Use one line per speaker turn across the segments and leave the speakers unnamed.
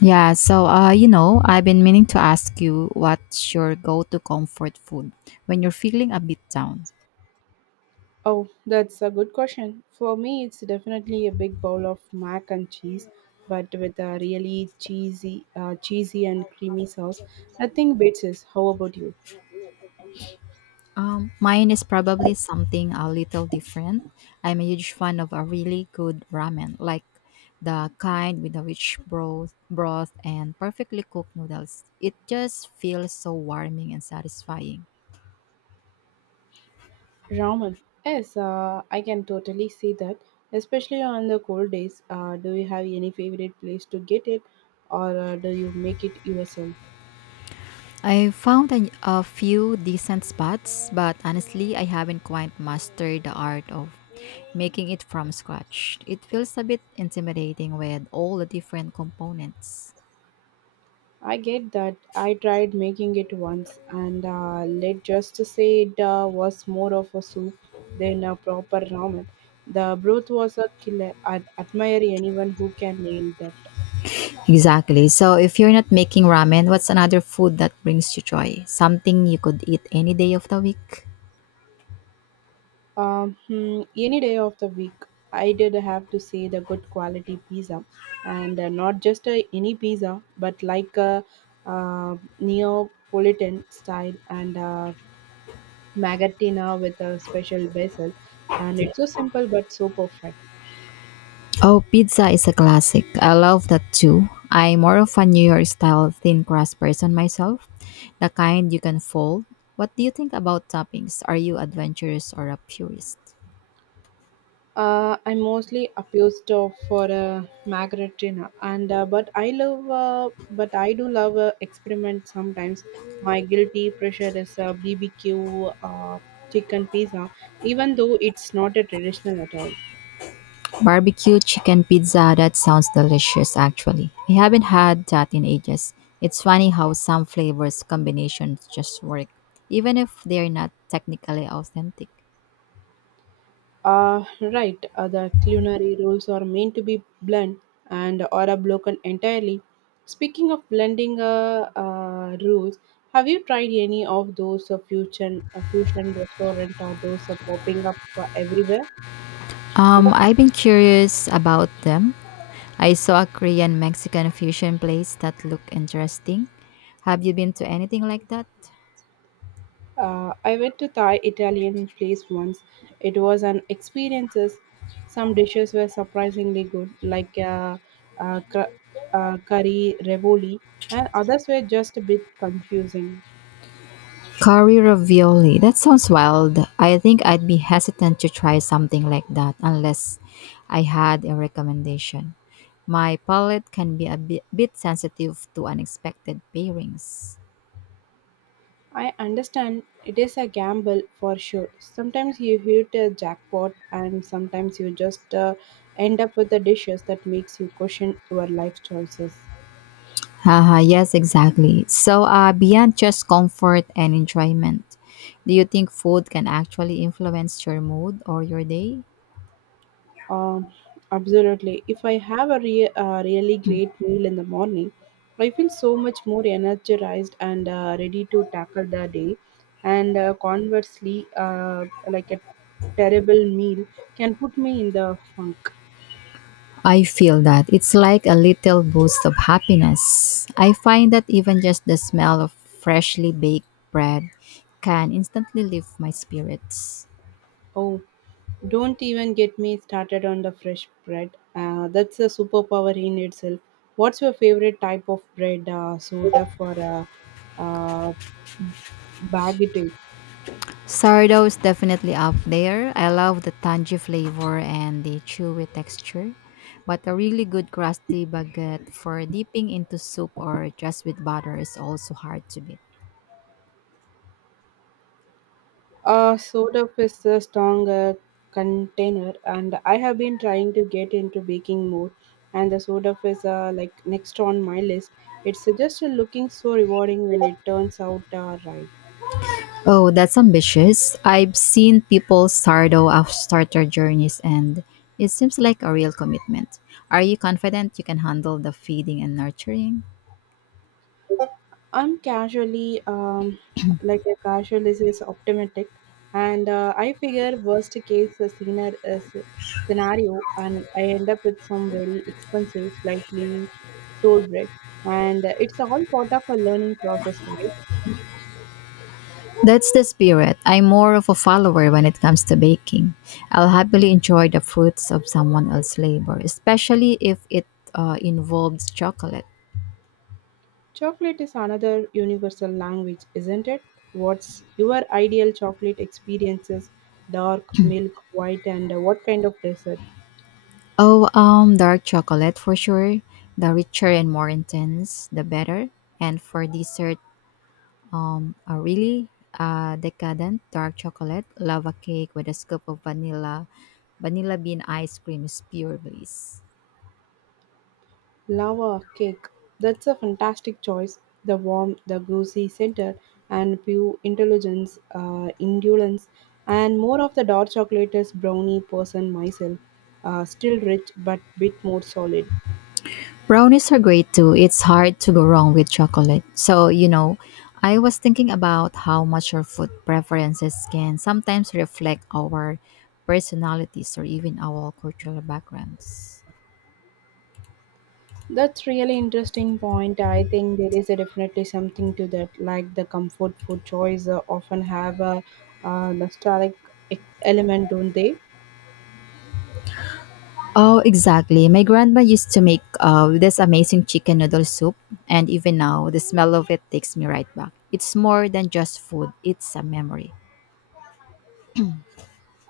Yeah, so I've been meaning to ask you what's your go-to comfort food when you're feeling a bit down.
Oh, that's a good question. For me, it's definitely a big bowl of mac and cheese, but with a really cheesy, cheesy and creamy sauce. Nothing beats this. How about you?
Mine is probably something a little different. I'm a huge fan of a really good ramen, like the kind with a rich broth and perfectly cooked noodles. It just feels so warming and satisfying.
Ramen. Yes, I can totally see that, especially on the cold days. Do you have any favorite place to get it, or do you make it yourself?
I found a few decent spots, but honestly, I haven't quite mastered the art of making it from scratch. It feels a bit intimidating with all the different components.
I get that. I tried making it once, and let's just say it was more of a soup than a proper ramen. The broth was a killer. I admire anyone who can nail that.
Exactly. So, if you're not making ramen, what's another food that brings you joy? Something you could eat any day of the week?
Any day of the week, I did have to say the good quality pizza, and not just any pizza, but like a Neapolitan style and magatina with a special basil. And it's so simple but so perfect.
Oh, pizza is a classic. I love that too. I'm more of a New York style thin crust person myself, the kind you can fold. What do you think about toppings? Are you adventurous or a purist?
I'm mostly abused of for a Magritina, and but I do love experiment sometimes. My guilty pressure is a BBQ chicken pizza, even though it's not a traditional at all.
Barbecue chicken pizza, that sounds delicious actually. I haven't had that in ages. It's funny how some flavors combinations just work, even if they're not technically authentic.
Uh, right, the culinary rules are meant to be blend and or are broken entirely. Speaking of blending rules, have you tried any of those fusion restaurant or those popping up everywhere?
I've been curious about them. I saw a Korean Mexican fusion place that looked interesting. Have you been to anything like that?
I went to Thai Italian place once. It was an experiences. Some dishes were surprisingly good, like uh, cur- curry revoli, and others were just a bit confusing.
Curry ravioli. That sounds wild. I think I'd be hesitant to try something like that unless I had a recommendation. My palate can be a bit sensitive to unexpected pairings.
I understand it is a gamble for sure. Sometimes you hit a jackpot, and sometimes you just end up with the dishes that makes you question your life choices.
Haha, yes, exactly. So, beyond just comfort and enjoyment, do you think food can actually influence your mood or your day?
Um, absolutely. If I have a really great meal in the morning, I feel so much more energized and ready to tackle the day. And conversely, like a terrible meal can put me in the funk.
I feel that it's like a little boost of happiness. I find that even just the smell of freshly baked bread can instantly lift my spirits.
Oh, don't even get me started on the fresh bread. That's a superpower in itself. What's your favorite type of bread, soda for a uh, baguette?
Sourdough is definitely up there. I love the tangy flavor and the chewy texture, but a really good crusty baguette for dipping into soup or just with butter is also hard to beat.
Soda is a strong container, and I have been trying to get into baking more. And the soda is like next on my list. It's just looking so rewarding when it turns out right.
Oh, that's ambitious. I've seen people stardo off starter journeys and it seems like a real commitment. Are you confident you can handle the feeding and nurturing?
I'm casually, like a casualist is optimistic, and I figure worst case scenario, and I end up with some very expensive, slightly sold bread, and it's all part of a learning process, right?
That's the spirit. I'm more of a follower when it comes to baking. I'll happily enjoy the fruits of someone else's labor, especially if it involves chocolate.
Chocolate is another universal language, isn't it? What's your ideal chocolate experiences? Dark, milk, white, and what kind of dessert?
Oh, dark chocolate for sure. The richer and more intense, the better. And for dessert, a really decadent dark chocolate lava cake with a scoop of vanilla. Vanilla bean ice cream is pure bliss.
Lava cake. That's a fantastic choice. The warm, the goosey center, and pure intelligence, indolence, and more of the dark chocolates brownie person myself. Still rich, but bit more solid.
Brownies are great too. It's hard to go wrong with chocolate. So, you know, I was thinking about how much our food preferences can sometimes reflect our personalities or even our cultural backgrounds.
That's really interesting point. I think there is a definitely something to that. Like the comfort food choice often have a nostalgic element, don't they?
Oh, exactly. My grandma used to make this amazing chicken noodle soup, and even now, the smell of it takes me right back. It's more than just food, it's a memory.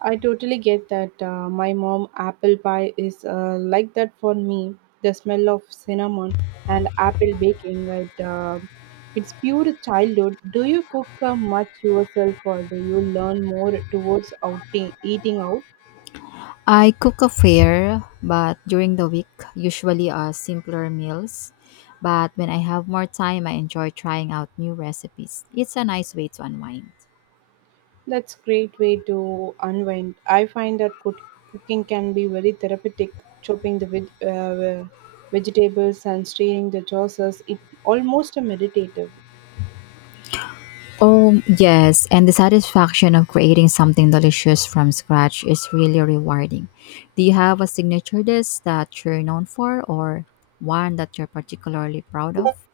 I totally get that. My mom apple pie is like that for me. The smell of cinnamon and apple baking, it's pure childhood. Do you cook much yourself, or do you learn more towards outing eating out?
I cook a fair, but during the week, usually simpler meals. But when I have more time, I enjoy trying out new recipes. It's a nice way to unwind.
That's great way to unwind. I find that cooking can be very therapeutic. Chopping the vegetables and stirring the sauces, it almost a meditative.
Oh, yes, and the satisfaction of creating something delicious from scratch is really rewarding. Do you have a signature dish that you're known for or one that you're particularly proud of?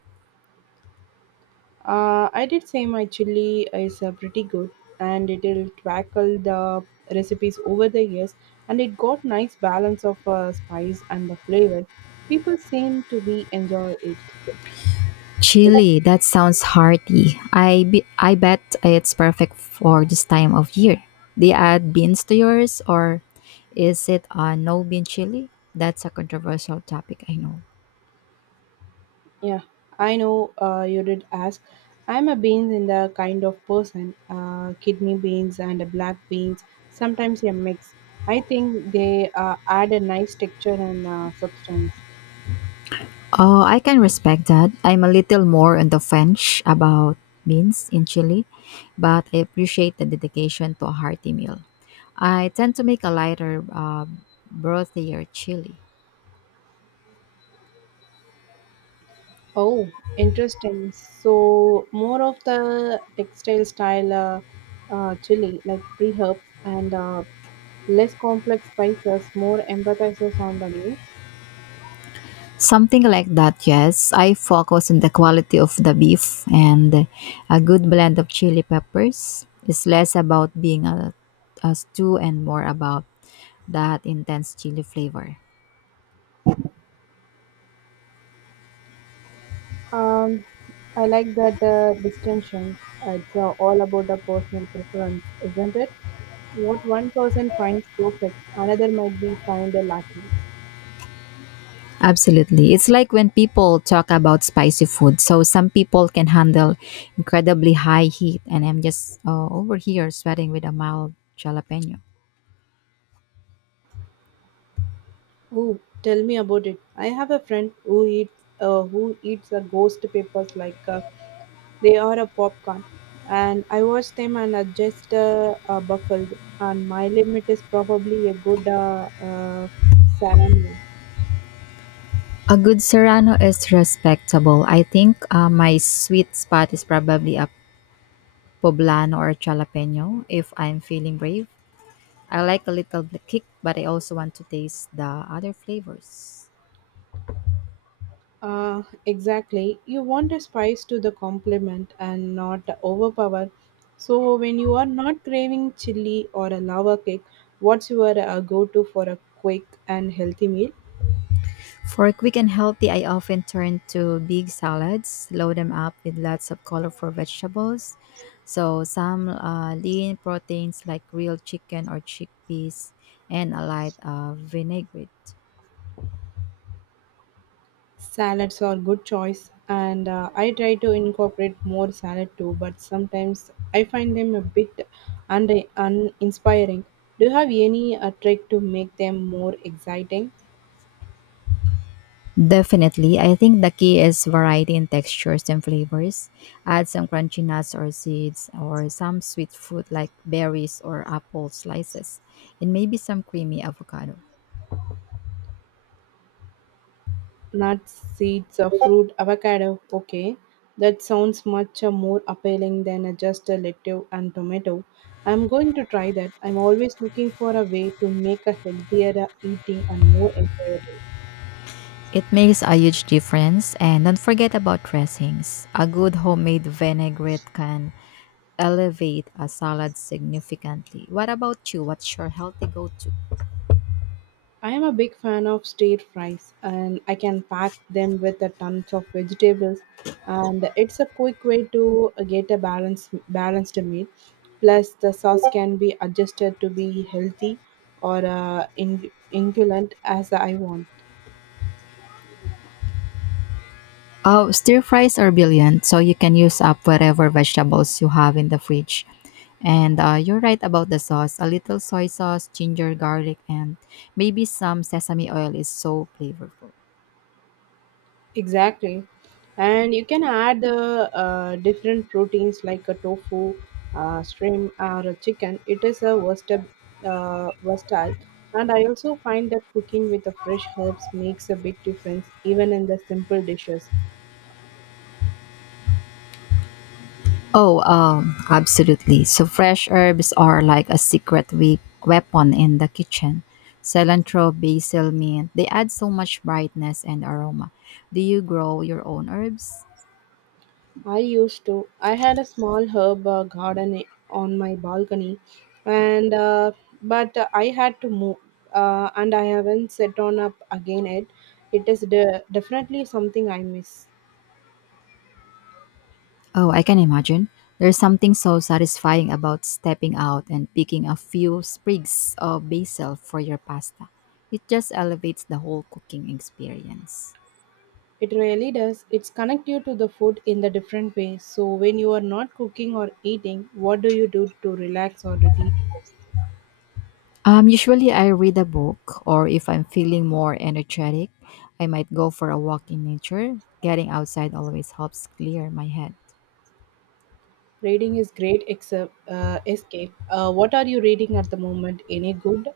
I did say my chili is pretty good and it'll tackle the recipes over the years and it got nice balance of spice and the flavor. People seem to be enjoy it.
Chili, that sounds hearty. I bet it's perfect for this time of year. Do you add beans to yours or is it a no bean chili? That's a controversial topic, I know.
Yeah, I know you did ask. I'm a beans in the kind of person, kidney beans and black beans, sometimes a mix. I think they add a nice texture and substance.
Oh, I can respect that. I'm a little more on the French about beans in Chile, but I appreciate the dedication to a hearty meal. I tend to make a lighter, brothier chili.
Oh, interesting. So more of the textile style chili, like pre-herbs and less complex spices, more emphasizes on the meat.
Something like that, yes. I focus on the quality of the beef and a good blend of chili peppers. It's less about being a stew and more about that intense chili flavor.
Um, I like that distinction. It's all about the personal preference, isn't it? What one person finds perfect, another might be find a lacking.
Absolutely. It's like when people talk about spicy food. So some people can handle incredibly high heat, and I'm just over here sweating with a mild jalapeno.
Oh, tell me about it. I have a friend who eats who eats the ghost papers like they are a popcorn, and I watch them and adjust buffled. And my limit is probably a good salami.
A good serrano is respectable. I think my sweet spot is probably a poblano or jalapeno if I'm feeling brave. I like a little bit kick, but I also want to taste the other flavors.
Exactly. You want a spice to the complement and not overpower. So when you are not craving chili or a lava cake, what's your go-to for a quick and healthy meal?
For quick and healthy, I often turn to big salads, load them up with lots of colorful vegetables. So, some lean proteins like real chicken or chickpeas, and a light vinaigrette.
Salads are good choice, and I try to incorporate more salad too, but sometimes I find them a bit uninspiring. Do you have any trick to make them more exciting?
Definitely, I think the key is variety in textures and flavors. Add some crunchy nuts or seeds, or some sweet fruit like berries or apple slices, and maybe some creamy avocado.
Nuts, seeds, fruit, avocado. Okay, that sounds much more appealing than just a lettuce and tomato. I'm going to try that. I'm always looking for a way to make a healthier eating and more enjoyable.
It makes a huge difference and don't forget about dressings. A good homemade vinaigrette can elevate a salad significantly. What about you? What's your healthy go-to?
I am a big fan of stir fries and I can pack them with a tons of vegetables and it's a quick way to get a balanced meal. Plus the sauce can be adjusted to be healthy or ingredient as I want.
Oh, stir fries are brilliant, so you can use up whatever vegetables you have in the fridge. And you're right about the sauce. A little soy sauce, ginger, garlic, and maybe some sesame oil is so flavorful.
Exactly. And you can add the different proteins like a tofu, shrimp, or a chicken. It is a versatile, versatile. And I also find that cooking with the fresh herbs makes a big difference, even in the simple dishes.
Oh, absolutely. So fresh herbs are like a secret weapon in the kitchen. Cilantro, basil, mint, they add so much brightness and aroma. Do you grow your own herbs?
I used to. I had a small herb garden on my balcony, and but I had to move, and I haven't set on up again yet. It is definitely something I miss.
Oh, I can imagine. There's something so satisfying about stepping out and picking a few sprigs of basil for your pasta. It just elevates the whole cooking experience.
It really does. It's connect you to the food in the different ways. So when you are not cooking or eating, what do you do to relax or to decrease?
Usually I read a book, or if I'm feeling more energetic, I might go for a walk in nature. Getting outside always helps clear my head.
Reading is great except, escape. What are you reading at the moment? Any good?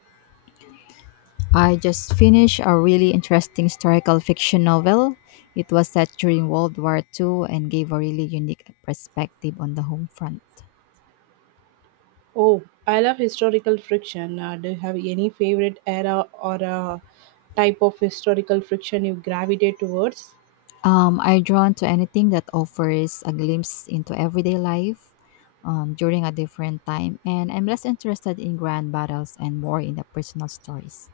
I just finished a really interesting historical fiction novel. It was set during World War II and gave a really unique perspective on the home front.
Oh, I love historical friction. Do you have any favorite era or type of historical friction you gravitate towards?
I'm drawn to anything that offers a glimpse into everyday life during a different time, and I'm less interested in grand battles and more in the personal stories.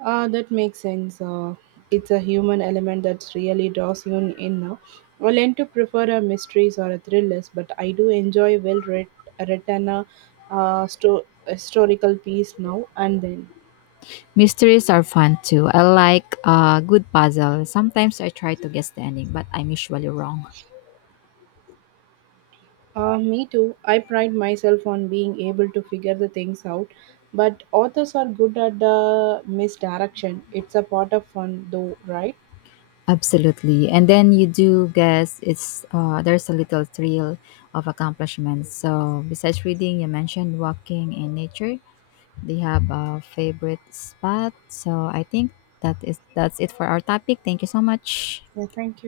Ah, that makes sense. It's a human element that really draws you in. I tend to prefer a mysteries or a thrillers, but I do enjoy written historical piece now and then.
Mysteries are fun too. I like a good puzzle. Sometimes I try to guess the ending, but I'm usually wrong.
Me too. I pride myself on being able to figure the things out, but authors are good at the misdirection. It's a part of fun, though, right?
Absolutely. And then you do guess it's there's a little thrill of accomplishment. So besides reading, you mentioned walking in nature. Do you have a favorite spot? So I think that's it for our topic. Thank you so much.
Yeah, thank you.